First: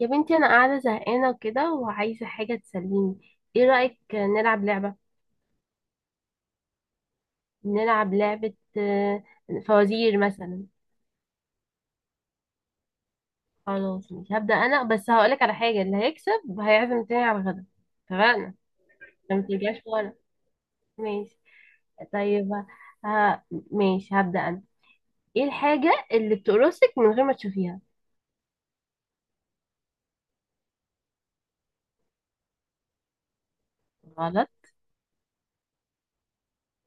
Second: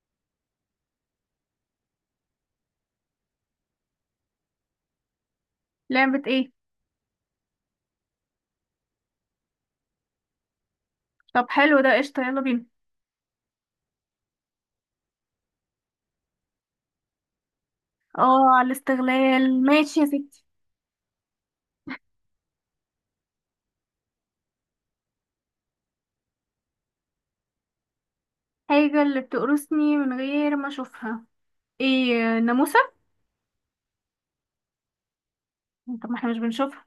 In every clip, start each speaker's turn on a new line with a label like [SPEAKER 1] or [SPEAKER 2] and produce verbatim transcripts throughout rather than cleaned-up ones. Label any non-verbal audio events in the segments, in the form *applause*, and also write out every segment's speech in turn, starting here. [SPEAKER 1] يا بنتي انا قاعده زهقانه وكده وعايزه حاجه تسليني. ايه رايك نلعب لعبه؟
[SPEAKER 2] لعبة ايه؟
[SPEAKER 1] نلعب لعبه. آه، فوازير مثلا.
[SPEAKER 2] طب حلو ده، قشطة، يلا بينا.
[SPEAKER 1] خلاص مش هبدا انا، بس هقولك على حاجه، اللي هيكسب هيعزم التاني على الغدا.
[SPEAKER 2] اه،
[SPEAKER 1] اتفقنا؟
[SPEAKER 2] على
[SPEAKER 1] عشان ما
[SPEAKER 2] الاستغلال
[SPEAKER 1] ترجعش
[SPEAKER 2] ماشي يا
[SPEAKER 1] ورا.
[SPEAKER 2] ستي.
[SPEAKER 1] ماشي. طيب. ها. ماشي هبدا انا. ايه الحاجه اللي بتقرصك من غير ما تشوفيها؟
[SPEAKER 2] حاجة اللي بتقرصني من غير ما اشوفها؟ ايه، ناموسة.
[SPEAKER 1] غلط.
[SPEAKER 2] طب ما احنا مش بنشوفها.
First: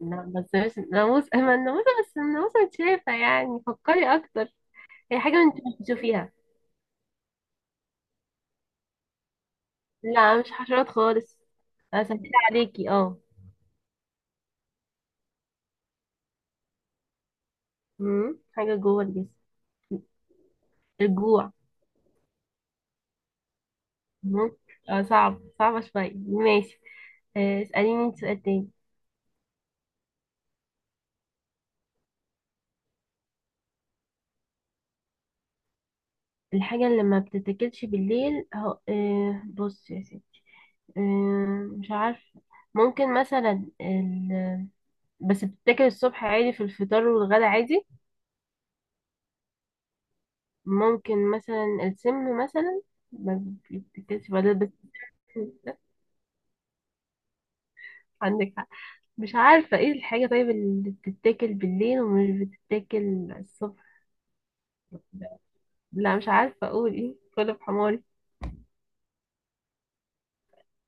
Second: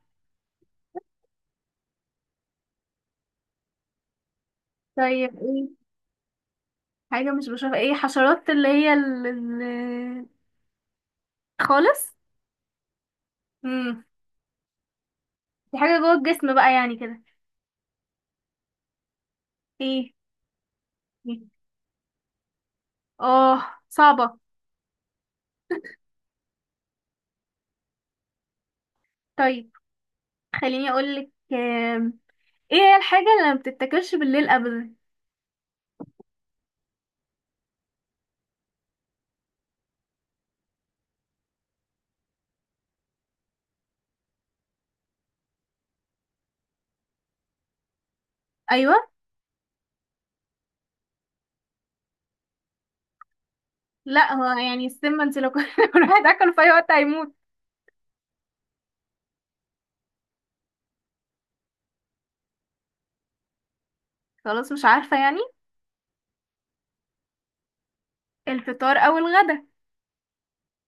[SPEAKER 1] لا، بس بس ناموس، ما الناموسه، بس الناموسه متشافه، يعني فكري اكتر. هي حاجه
[SPEAKER 2] طيب
[SPEAKER 1] انت مش
[SPEAKER 2] ايه؟
[SPEAKER 1] بتشوفيها.
[SPEAKER 2] حاجة مش بشوفها، ايه؟ حشرات اللي هي ال... ال...
[SPEAKER 1] لا مش حشرات خالص.
[SPEAKER 2] خالص
[SPEAKER 1] اسهل عليكي، اه.
[SPEAKER 2] امم دي حاجة جوه الجسم بقى يعني كده.
[SPEAKER 1] مم. حاجة جوه الجسم.
[SPEAKER 2] ايه؟ ايه؟
[SPEAKER 1] الجوع.
[SPEAKER 2] اه، صعبة.
[SPEAKER 1] مم. اه صعب، صعبة شوية، ماشي. آه، اسأليني انت سؤال تاني.
[SPEAKER 2] طيب، خليني اقولك، آم، ايه هي الحاجة اللي ما بتتاكلش بالليل ابدا؟
[SPEAKER 1] الحاجة اللي ما بتتاكلش بالليل هو، آه، بص يا ستي. آه، مش عارفة. ممكن مثلا ال... بس بتتاكل الصبح عادي في الفطار والغدا عادي.
[SPEAKER 2] ايوه.
[SPEAKER 1] ممكن مثلا السم مثلا، ما بتتاكلش
[SPEAKER 2] لا، هو
[SPEAKER 1] بعدين بس.
[SPEAKER 2] يعني السم انت لو كل
[SPEAKER 1] *laughs*
[SPEAKER 2] *laughs* واحد اكله في اي وقت هيموت.
[SPEAKER 1] عندك. مش عارفة ايه الحاجة طيب اللي بتتاكل بالليل ومش بتتاكل الصبح.
[SPEAKER 2] خلاص مش عارفة يعني.
[SPEAKER 1] لا مش عارفة اقول ايه، كله بحماري.
[SPEAKER 2] الفطار أو الغدا.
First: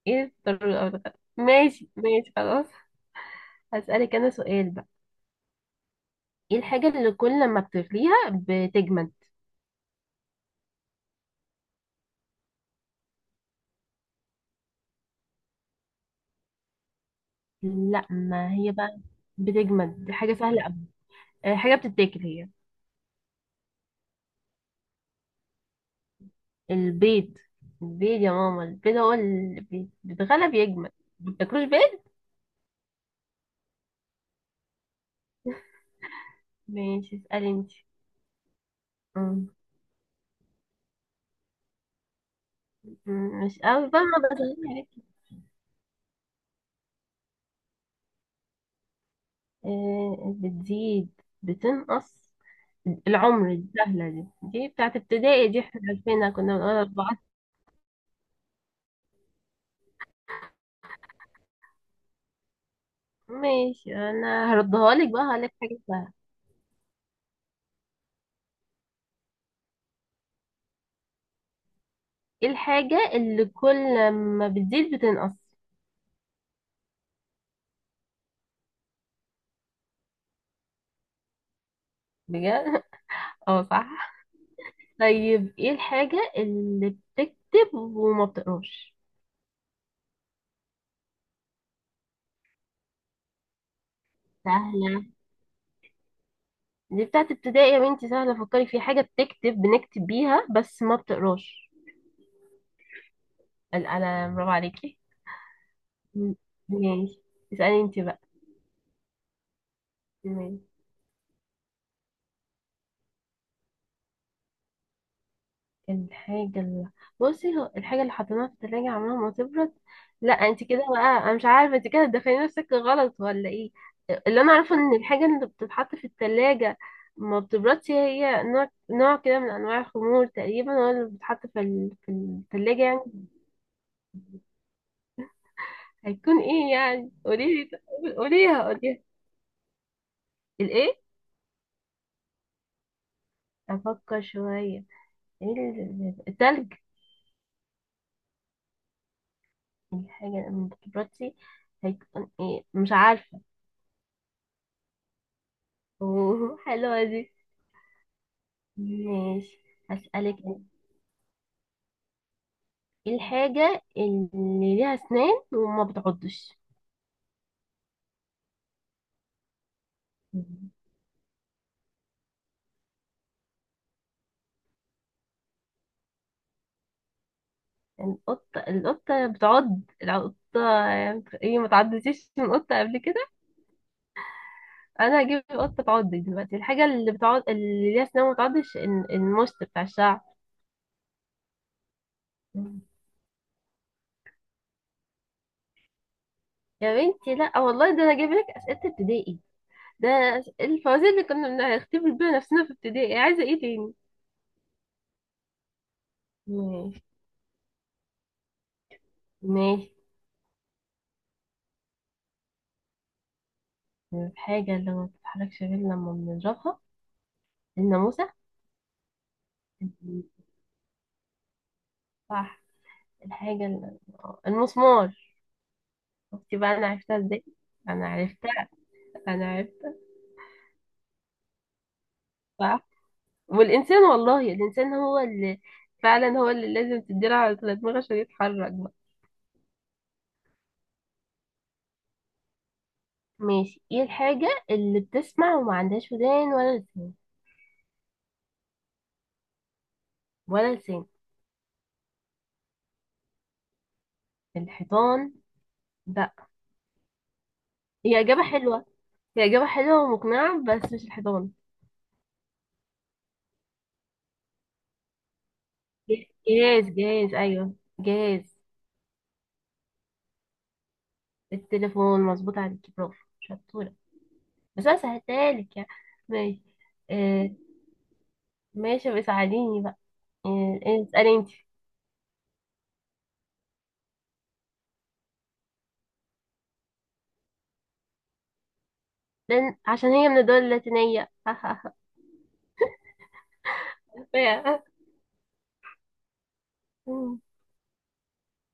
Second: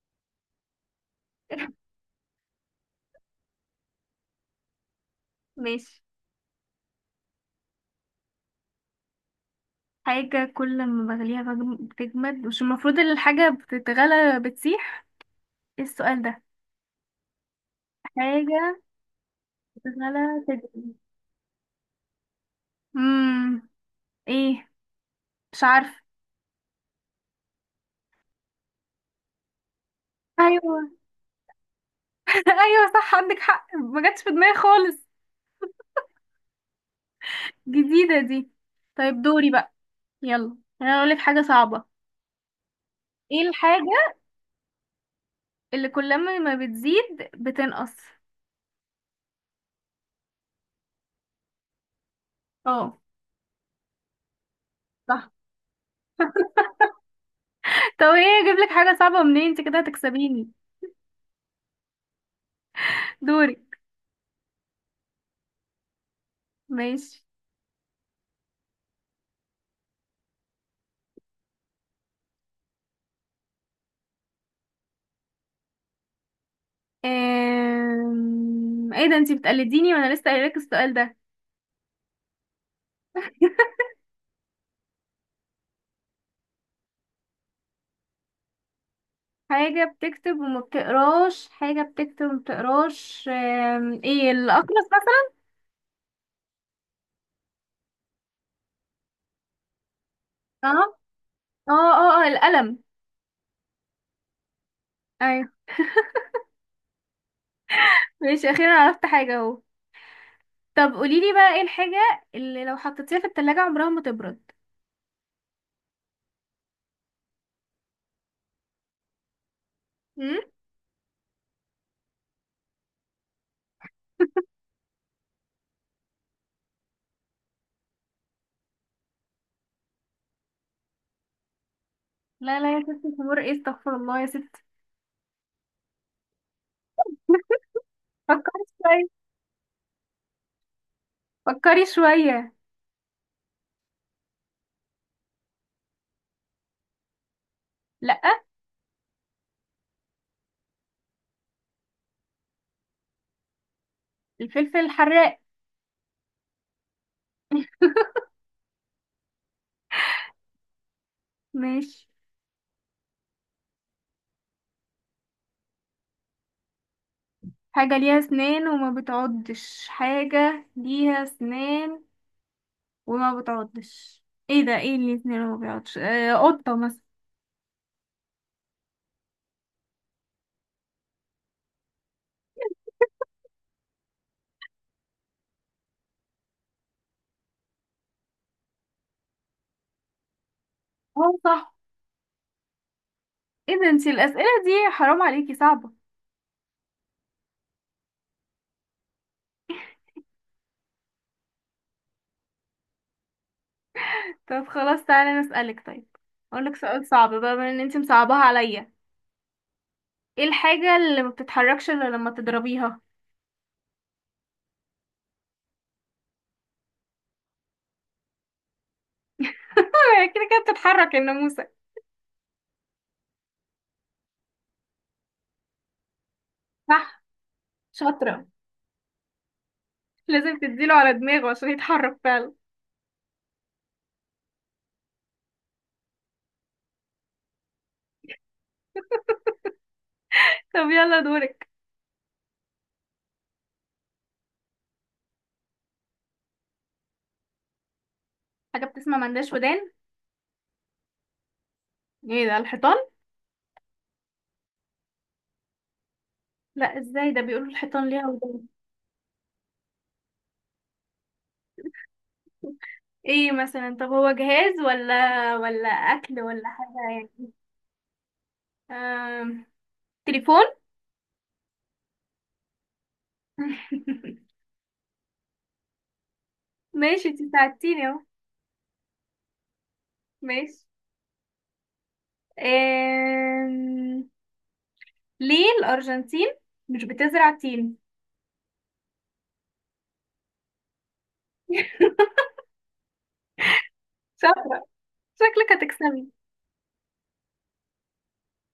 [SPEAKER 1] ايه الضرورة او الغدا،
[SPEAKER 2] *laughs*
[SPEAKER 1] ماشي ماشي خلاص. هسألك انا سؤال بقى.
[SPEAKER 2] ماشي.
[SPEAKER 1] ايه الحاجة اللي كل ما بتغليها بتجمد؟
[SPEAKER 2] حاجة كل ما بغليها بجم- بتجمد؟ مش المفروض إن الحاجة بتتغلى بتسيح؟ ايه السؤال ده؟
[SPEAKER 1] لا ما هي
[SPEAKER 2] حاجة
[SPEAKER 1] بقى بتجمد دي حاجة
[SPEAKER 2] بتتغلى
[SPEAKER 1] سهلة أوي.
[SPEAKER 2] تجمد.
[SPEAKER 1] آه، حاجة بتتاكل هي.
[SPEAKER 2] مم. ايه؟ مش عارفة.
[SPEAKER 1] البيض. البيض يا ماما، البيض هو اللي بي- بيتغلى
[SPEAKER 2] ايوه.
[SPEAKER 1] بيجمد. ما بتاكلوش بيض.
[SPEAKER 2] *laughs* ايوه صح، عندك حق، ما جاتش في دماغي خالص،
[SPEAKER 1] ماشي. اسألي انتي.
[SPEAKER 2] جديدة دي. طيب
[SPEAKER 1] مم.
[SPEAKER 2] دوري بقى. يلا انا اقولك حاجة صعبة.
[SPEAKER 1] مم،
[SPEAKER 2] ايه
[SPEAKER 1] مش قوي بقى،
[SPEAKER 2] الحاجة
[SPEAKER 1] ما بتغلي عليك.
[SPEAKER 2] اللي كل ما بتزيد بتنقص؟
[SPEAKER 1] آه، بتزيد بتنقص.
[SPEAKER 2] اه
[SPEAKER 1] العمر، السهلة دي، دي بتاعت
[SPEAKER 2] صح.
[SPEAKER 1] ابتدائي، دي احنا عارفينها كنا بنقول أربعة.
[SPEAKER 2] *laughs* طب ايه، اجيب لك حاجة صعبة منين؟ انت كده هتكسبيني. دوري.
[SPEAKER 1] ماشي، أنا هردها لك بقى، هقولك حاجة سهلة.
[SPEAKER 2] ماشي.
[SPEAKER 1] ايه الحاجة اللي كل ما بتزيد بتنقص؟
[SPEAKER 2] أم... ايه ده، انتي بتقلديني وانا لسه قايلك السؤال ده.
[SPEAKER 1] بجد. *laughs* اه
[SPEAKER 2] *laughs*
[SPEAKER 1] صح. طيب، ايه الحاجة اللي بتكتب وما بتقراش؟
[SPEAKER 2] حاجة بتكتب وما بتقراش؟ حاجة بتكتب وما بتقراش، أم... ايه، الأقرص
[SPEAKER 1] سهلة،
[SPEAKER 2] مثلا؟
[SPEAKER 1] دي بتاعت ابتدائي يا بنتي، سهلة، فكري في حاجة بتكتب، بنكتب بيها
[SPEAKER 2] اه
[SPEAKER 1] بس ما بتقراش.
[SPEAKER 2] اه اه اه، القلم.
[SPEAKER 1] القلم، برافو عليكي.
[SPEAKER 2] ايوه.
[SPEAKER 1] م- ماشي. اسألي انت بقى.
[SPEAKER 2] ماشي، اخيرا عرفت حاجة اهو.
[SPEAKER 1] ماشي.
[SPEAKER 2] طب قوليلي بقى، ايه الحاجة اللي لو حطيتيها في التلاجة عمرها ما تبرد؟
[SPEAKER 1] الحاجة اللي، بصي، هو الحاجة اللي حطيناها في التلاجة عمرها ما تبرد. لا
[SPEAKER 2] مم؟
[SPEAKER 1] انت كده بقى، انا مش عارفة انت كده تدخلي نفسك غلط ولا ايه. اللي انا عارفة ان الحاجة اللي بتتحط في التلاجة ما بتبردش، هي نوع نوع كده من انواع الخمور تقريبا، هو اللي بتتحط في ال... في
[SPEAKER 2] لا لا يا
[SPEAKER 1] التلاجة
[SPEAKER 2] ستي،
[SPEAKER 1] يعني.
[SPEAKER 2] الأمور ايه، استغفر الله يا ستي. *laughs*
[SPEAKER 1] هيكون ايه يعني، قوليلي. قوليها
[SPEAKER 2] فكري
[SPEAKER 1] قوليها.
[SPEAKER 2] شوية،
[SPEAKER 1] الايه؟
[SPEAKER 2] فكري شوية.
[SPEAKER 1] افكر شوية. ايه ال- التلج؟
[SPEAKER 2] لأ.
[SPEAKER 1] الحاجة اللي ما بتبردش هيكون ايه، مش عارفة.
[SPEAKER 2] الفلفل الحراق.
[SPEAKER 1] *laughs* اوه، حلوة دي. ماشي، هسألك أنا.
[SPEAKER 2] ماشي.
[SPEAKER 1] ايه الحاجة اللي ليها أسنان وما بتعضش؟
[SPEAKER 2] حاجة ليها اسنان وما بتعضش؟ حاجة ليها اسنان وما بتعضش، ايه ده؟ ايه اللي اسنان وما بيعضش؟ آه قطة مثلا؟
[SPEAKER 1] القطة القطة بتعض، القطة. ايه، ما تعضتيش من قطة قبل كده؟ أنا هجيب قطة تعض دلوقتي. الحاجة اللي بتعض اللي ليها أسنان وما بتعضش ال- المشط بتاع الشعر.
[SPEAKER 2] اه صح.
[SPEAKER 1] مم.
[SPEAKER 2] ايه ده، انتي الأسئلة دي حرام عليكي، صعبة.
[SPEAKER 1] يا بنتي لا، آه والله ده أنا جايب لك أسئلة ابتدائي، ده الفوازير اللي كنا بنختبر بيها نفسنا في ابتدائي. إيه، عايزة ايه تاني؟
[SPEAKER 2] طب خلاص، تعالى نسألك طيب. اقولك
[SPEAKER 1] ماشي.
[SPEAKER 2] سؤال صعب بقى بما ان انتي مصعباها عليا.
[SPEAKER 1] ماشي.
[SPEAKER 2] ايه الحاجة اللي ما بتتحركش الا لما تضربيها؟ *laughs*
[SPEAKER 1] الحاجة اللي ما بتتحركش غير لما بنضربها، الناموس.
[SPEAKER 2] آه، كده كده بتتحرك يا ناموسة.
[SPEAKER 1] صح. الحاجة ال- المسمار. شفتي بقى، أنا عرفتها
[SPEAKER 2] صح.
[SPEAKER 1] ازاي. أنا
[SPEAKER 2] شاطرة.
[SPEAKER 1] عرفتها. أنا عرفتها.
[SPEAKER 2] لازم تديله على دماغه عشان يتحرك فعلا.
[SPEAKER 1] صح. والإنسان، والله الإنسان هو اللي، فعلا هو اللي لازم تديله على دماغه عشان يتحرك بقى.
[SPEAKER 2] طب يلا دورك.
[SPEAKER 1] ماشي. ايه الحاجة اللي بتسمع وما عندهاش ودان ولا لسان؟
[SPEAKER 2] حاجة بتسمع ملهاش ودان،
[SPEAKER 1] ولا لسان.
[SPEAKER 2] ايه ده؟ الحيطان.
[SPEAKER 1] الحيطان، لا.
[SPEAKER 2] لا، ازاي ده، بيقولوا الحيطان
[SPEAKER 1] هي
[SPEAKER 2] ليها
[SPEAKER 1] إجابة
[SPEAKER 2] ودان.
[SPEAKER 1] حلوة، هي إجابة حلوة ومقنعة، بس مش الحيطان.
[SPEAKER 2] ايه مثلا؟ طب هو جهاز ولا ولا اكل ولا
[SPEAKER 1] جهاز
[SPEAKER 2] حاجة
[SPEAKER 1] جهاز
[SPEAKER 2] يعني؟
[SPEAKER 1] أيوه، جهاز.
[SPEAKER 2] آم... تليفون.
[SPEAKER 1] التليفون، مظبوط عليكي، برافو شطورة.
[SPEAKER 2] *laughs*
[SPEAKER 1] بس انا سهلتهالك يعني. ماشي.
[SPEAKER 2] ماشي، انت
[SPEAKER 1] آه.
[SPEAKER 2] ساعدتيني اهو.
[SPEAKER 1] ماشي، بس ساعديني بقى. آه
[SPEAKER 2] ماشي.
[SPEAKER 1] آه، اسألي انت.
[SPEAKER 2] آم... ليه الارجنتين مش بتزرع تين؟
[SPEAKER 1] لأن عشان هي من الدول اللاتينية *laughs*
[SPEAKER 2] *laughs*
[SPEAKER 1] فيها.
[SPEAKER 2] شاطرة، شكلك هتكسبي.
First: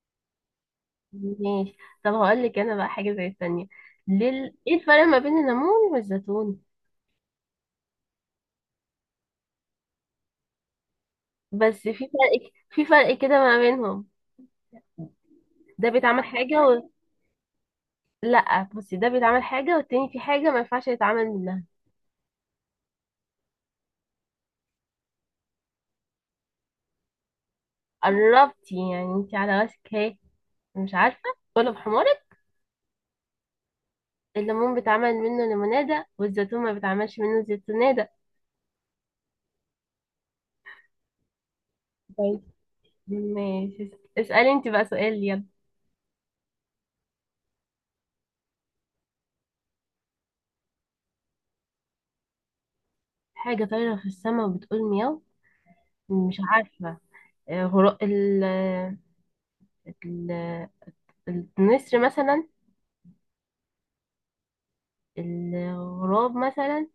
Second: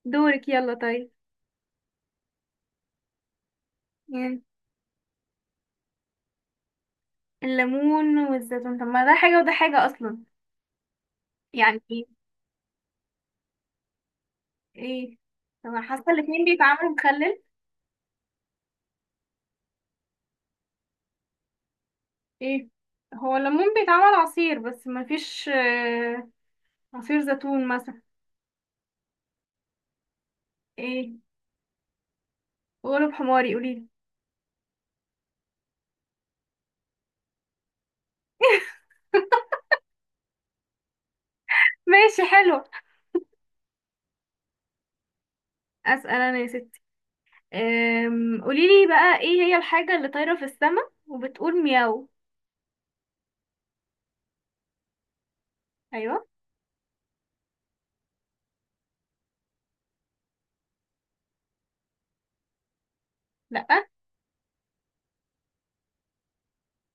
[SPEAKER 2] دورك يلا طيب.
[SPEAKER 1] ماشي. طب هقول لك انا بقى حاجة زي الثانية. ليه
[SPEAKER 2] مم.
[SPEAKER 1] ال- ايه الفرق ما بين الليمون والزيتون؟
[SPEAKER 2] الليمون والزيتون، طب ما ده حاجة وده حاجة اصلا يعني.
[SPEAKER 1] بس في فرق، في فرق كده ما بينهم.
[SPEAKER 2] ايه؟ طب انا
[SPEAKER 1] ده
[SPEAKER 2] حاسة
[SPEAKER 1] بيتعمل
[SPEAKER 2] الاتنين
[SPEAKER 1] حاجة و...
[SPEAKER 2] بيتعاملوا مخلل.
[SPEAKER 1] لا بصي، ده بيتعمل حاجة والتاني في حاجة ما ينفعش يتعمل منها.
[SPEAKER 2] ايه؟ هو الليمون بيتعمل عصير بس مفيش، آه، عصير زيتون مثلا.
[SPEAKER 1] قربتي يعني، انت على راسك اهي. مش
[SPEAKER 2] ايه؟
[SPEAKER 1] عارفة، كله بحمار.
[SPEAKER 2] قولوا حماري، قوليلي.
[SPEAKER 1] الليمون بيتعمل منه ليمونادة، والزيتون ما بيتعملش منه زيتونادة.
[SPEAKER 2] ماشي
[SPEAKER 1] طيب.
[SPEAKER 2] حلو.
[SPEAKER 1] ماشي. اسألي انت بقى سؤال يلا.
[SPEAKER 2] اسأل انا يا ستي. أم، قوليلي بقى، ايه هي الحاجة اللي طايرة في السماء وبتقول مياو؟
[SPEAKER 1] حاجة طايرة في السماء وبتقول مياو،
[SPEAKER 2] ايوه.
[SPEAKER 1] مش عارفة. آه، غراب ال ال النسر مثلا.
[SPEAKER 2] لا.
[SPEAKER 1] الغراب مثلا.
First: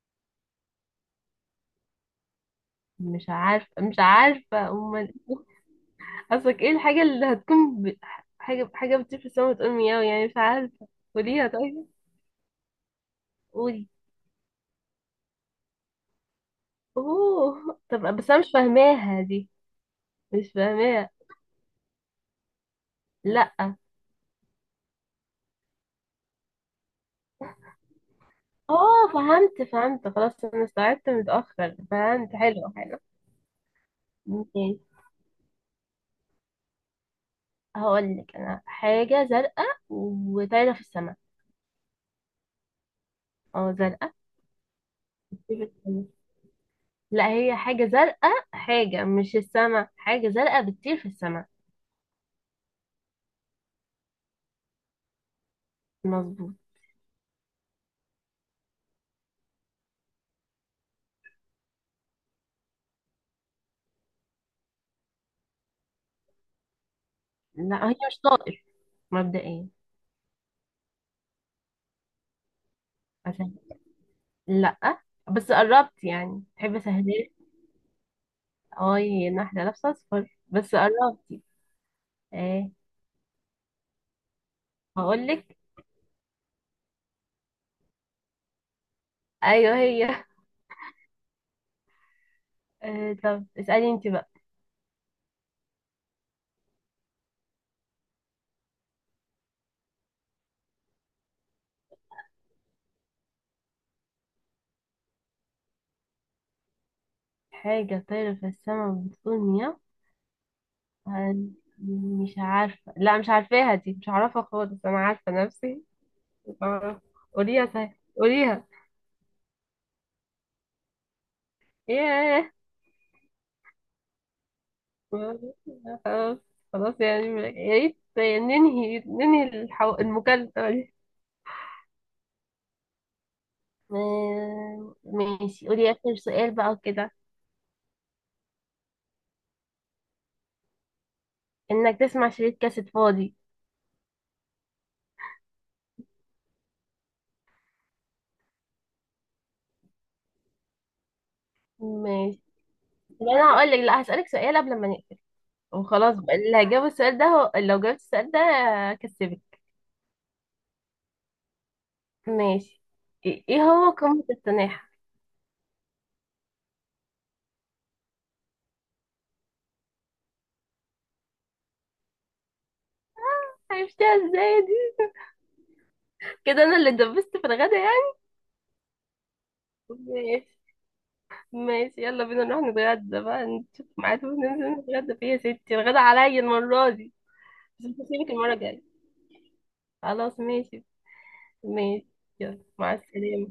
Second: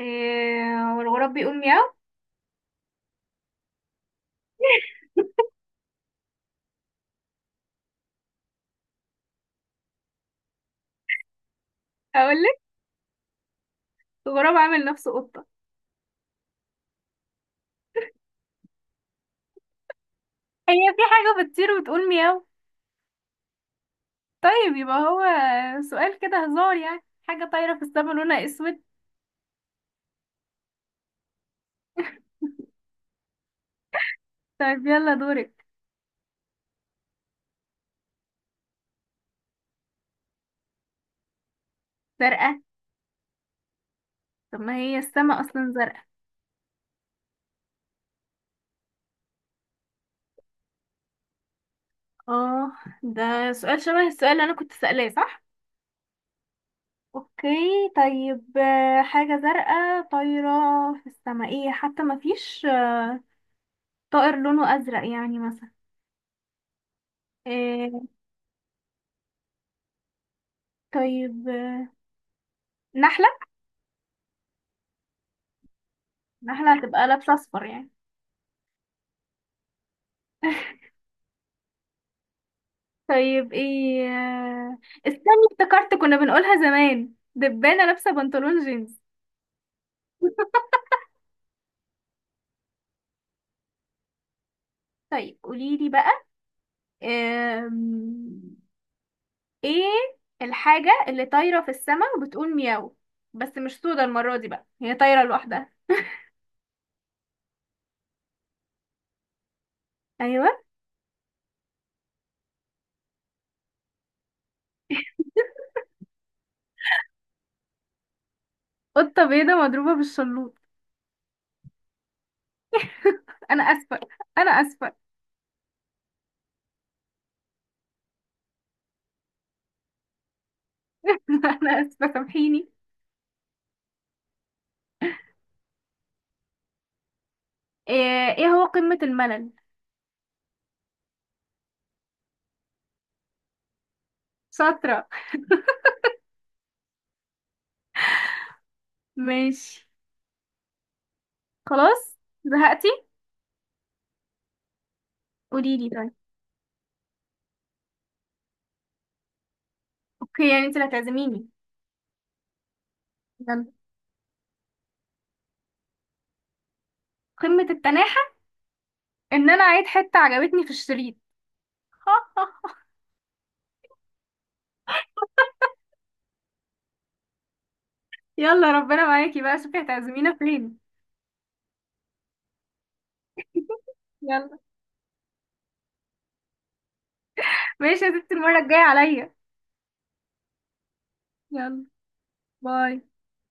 [SPEAKER 2] إيه، والغراب بيقول مياو؟
[SPEAKER 1] مش عارفة مش عارفة، أمال إيه؟ قصدك ايه الحاجة اللي هتكون ب... حاجة حاجة بتطير في السماء وتقول مياو يعني، مش عارفة. قوليها طيب.
[SPEAKER 2] هقولك،
[SPEAKER 1] قولي.
[SPEAKER 2] الغراب عامل نفسه قطة.
[SPEAKER 1] اوه، طب بس انا مش فاهماها دي، مش
[SPEAKER 2] هي في
[SPEAKER 1] فاهماها.
[SPEAKER 2] حاجة بتطير وبتقول مياو؟
[SPEAKER 1] لا.
[SPEAKER 2] طيب يبقى هو سؤال كده هزار يعني. حاجة طايرة في السماء لونها اسود.
[SPEAKER 1] اه فهمت فهمت، خلاص انا استوعبت متأخر، فهمت، حلو حلو. ماشي.
[SPEAKER 2] طيب يلا دورك.
[SPEAKER 1] هقول لك انا حاجة زرقاء وطايرة في السماء.
[SPEAKER 2] زرقاء؟
[SPEAKER 1] اه زرقاء.
[SPEAKER 2] طب ما هي السماء
[SPEAKER 1] بتطير في
[SPEAKER 2] اصلا
[SPEAKER 1] السماء.
[SPEAKER 2] زرقاء.
[SPEAKER 1] لا، هي حاجة زرقاء، حاجة مش السماء، حاجة زرقاء بتطير في السماء.
[SPEAKER 2] اه، ده سؤال شبه السؤال اللي انا كنت سألاه، صح؟
[SPEAKER 1] مظبوط.
[SPEAKER 2] اوكي. طيب آه، حاجة زرقاء طايرة في السماء، ايه؟ حتى ما فيش، آه، طائر لونه ازرق يعني مثلا.
[SPEAKER 1] لا هي
[SPEAKER 2] إيه؟
[SPEAKER 1] مش طائر، مبدئيا.
[SPEAKER 2] طيب، آه، نحلة.
[SPEAKER 1] عشان، لا، بس قربت يعني، تحب
[SPEAKER 2] نحلة هتبقى
[SPEAKER 1] اسهلك.
[SPEAKER 2] لابسة اصفر يعني.
[SPEAKER 1] اه، هي إن واحدة لابسة اصفر، بس
[SPEAKER 2] *laughs*
[SPEAKER 1] قربتي. ايه.
[SPEAKER 2] طيب ايه، آه، استني،
[SPEAKER 1] هقول لك.
[SPEAKER 2] افتكرت، كنا بنقولها زمان، دبانة لابسة بنطلون جينز.
[SPEAKER 1] ايوه هي. آه، طب اسألي انت بقى.
[SPEAKER 2] طيب قوليلي بقى، آم، ايه الحاجة اللي طايرة في السماء وبتقول مياو بس مش سودة المرة دي بقى، هي طايرة لوحدها؟
[SPEAKER 1] حاجة طايرة في السماء بتطول نيا.
[SPEAKER 2] ايوه.
[SPEAKER 1] هن- مش عارفة، لا مش عارفاها دي، مش عارفة خالص، أنا عارفة نفسي، مش عارفة. قوليها صحيح، قوليها.
[SPEAKER 2] قطة بيضة مضروبة بالشلوط.
[SPEAKER 1] ياه.
[SPEAKER 2] *laughs* انا اسفة، انا اسفة.
[SPEAKER 1] *laughs* خلاص، خلاص يعني، يا ريت ننهي، ننهي الحو... المكالمة دي.
[SPEAKER 2] *laughs* انا اسفة سامحيني.
[SPEAKER 1] آه، ماشي، قولي آخر سؤال بقى كده.
[SPEAKER 2] ايه؟ إيه هو قمة الملل؟
[SPEAKER 1] إنك تسمع شريط كاسيت فاضي.
[SPEAKER 2] شاطرة. *laughs* ماشي. خلاص.
[SPEAKER 1] ماشي.
[SPEAKER 2] زهقتي؟
[SPEAKER 1] لا، أنا هقول لك، لا هسألك سؤال قبل ما نقفل،
[SPEAKER 2] قوليلي طيب.
[SPEAKER 1] وخلاص بقى، اللي هجاوب السؤال ده هو... لو جاوبت السؤال ده كسبت.
[SPEAKER 2] اوكي، يعني انت اللي هتعزميني.
[SPEAKER 1] ماشي. ايه، إيه
[SPEAKER 2] يلا.
[SPEAKER 1] هو قمة التناحة؟
[SPEAKER 2] قمة التناحة؟ ان انا عيد حتة عجبتني في الشريط. *laughs*
[SPEAKER 1] عرفتها ازاي دي؟ كده انا اللي دبست في الغدا يعني.
[SPEAKER 2] يلا ربنا معاكي بقى، شوفي هتعزمينا
[SPEAKER 1] ماشي.
[SPEAKER 2] فين.
[SPEAKER 1] ماشي، يلا بينا نروح نتغدى بقى،
[SPEAKER 2] *laughs*
[SPEAKER 1] نشوف ميعاد
[SPEAKER 2] يلا.
[SPEAKER 1] وننزل نتغدى فيه يا ستي، الغدا عليا المرة دي. بس مش
[SPEAKER 2] ماشي يا
[SPEAKER 1] هسيبك
[SPEAKER 2] ستي،
[SPEAKER 1] المرة
[SPEAKER 2] المرة الجاية
[SPEAKER 1] الجاية.
[SPEAKER 2] عليا.
[SPEAKER 1] خلاص ماشي.
[SPEAKER 2] يلا.
[SPEAKER 1] ماشي. يلا مع
[SPEAKER 2] باي.
[SPEAKER 1] السلامة.